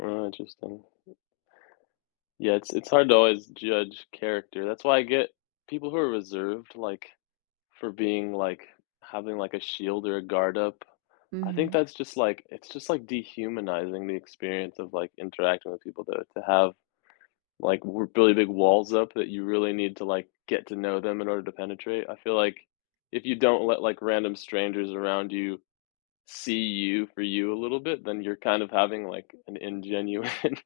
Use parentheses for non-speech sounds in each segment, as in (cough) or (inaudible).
Oh, interesting. Yeah, it's it's hard to always judge character, that's why I get people who are reserved, like, for being, like having, like, a shield or a guard up. I think Mhm. that's just, like it's just, like, dehumanizing the experience of, like, interacting with people to to have like re really big walls up that you really need to, like, get to know them in order to penetrate. I feel like, if you don't let, like, random strangers around you, see you for you a little bit, then you're kind of having, like, an ingenuine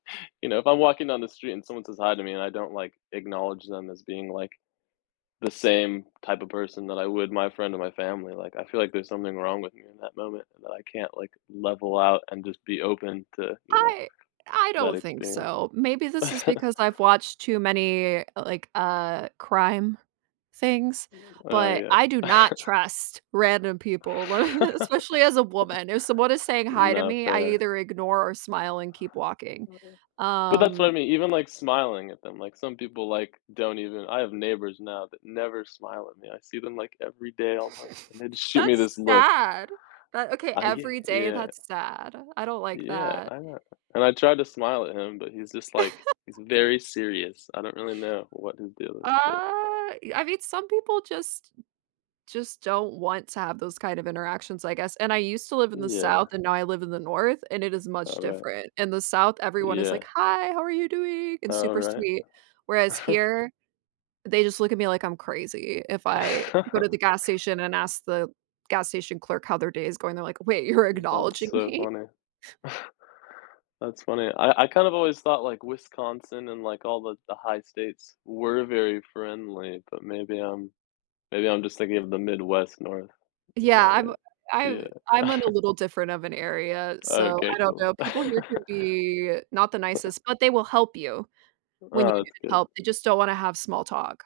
you know, if I'm walking down the street and someone says "Hi" to me and I don't, like, acknowledge them as being, like, the same type of person that I would my friend and my family, like, I feel like there's something wrong with me in that moment and that I can't, like, level out and just be open to, you know, I I that don't think experience. so, maybe this is (chuckles) because I've watched too many, eh like, uh, crime things, Oh, but yeah. I do not (chuckles) trust random people, (chuckles) especially as a woman. If someone is (laughs) saying "Hi" to No, me, I fair. either ignore or smile and keep walking, But that's what I um mean, even, like, smiling at them, like, some people, like, don't even I have neighbors now that never smile at me, I see them, like, every day almost, and (chuckles) they just shoot me That's this look. sad, but, okay, I ye every day, yeah. that's sad. I don't like Yeah, that. I know, and I tried to smile at him, but he's just, like he's (chuckles) very serious. I don't really know what his deal is, but Uh, y I mean, some people just just don't want to have those kind of interactions, I guess, and I used to live in the South, Yeah. and now I live in the North, and it is much All right. different. In the South, everyone is Yeah. like, "Hi, how are you doing?" and super Alright. sweet, whereas (chuckles) here, they just look at me like I'm crazy. If I go to the (chuckles) gas station and ask the gas station clerk how their day is going, they're like, "Wait, you're That's acknowledging so me?" funny. (scoffs) That's funny, I I kind of always thought, like, Wisconsin and, like, all the the high states were very friendly, but maybe I'm maybe I'm just thinking of the Midwest North, is Yeah, that right? I'm I'm I'm Yeah. in a (scoffs) little different of an area, so Okay, I don't know, cool. people here could be not the (chuckles) (scoffs) nicest, but they will help you, when you Oh, that's need good. help, they just don't wanna have small talk.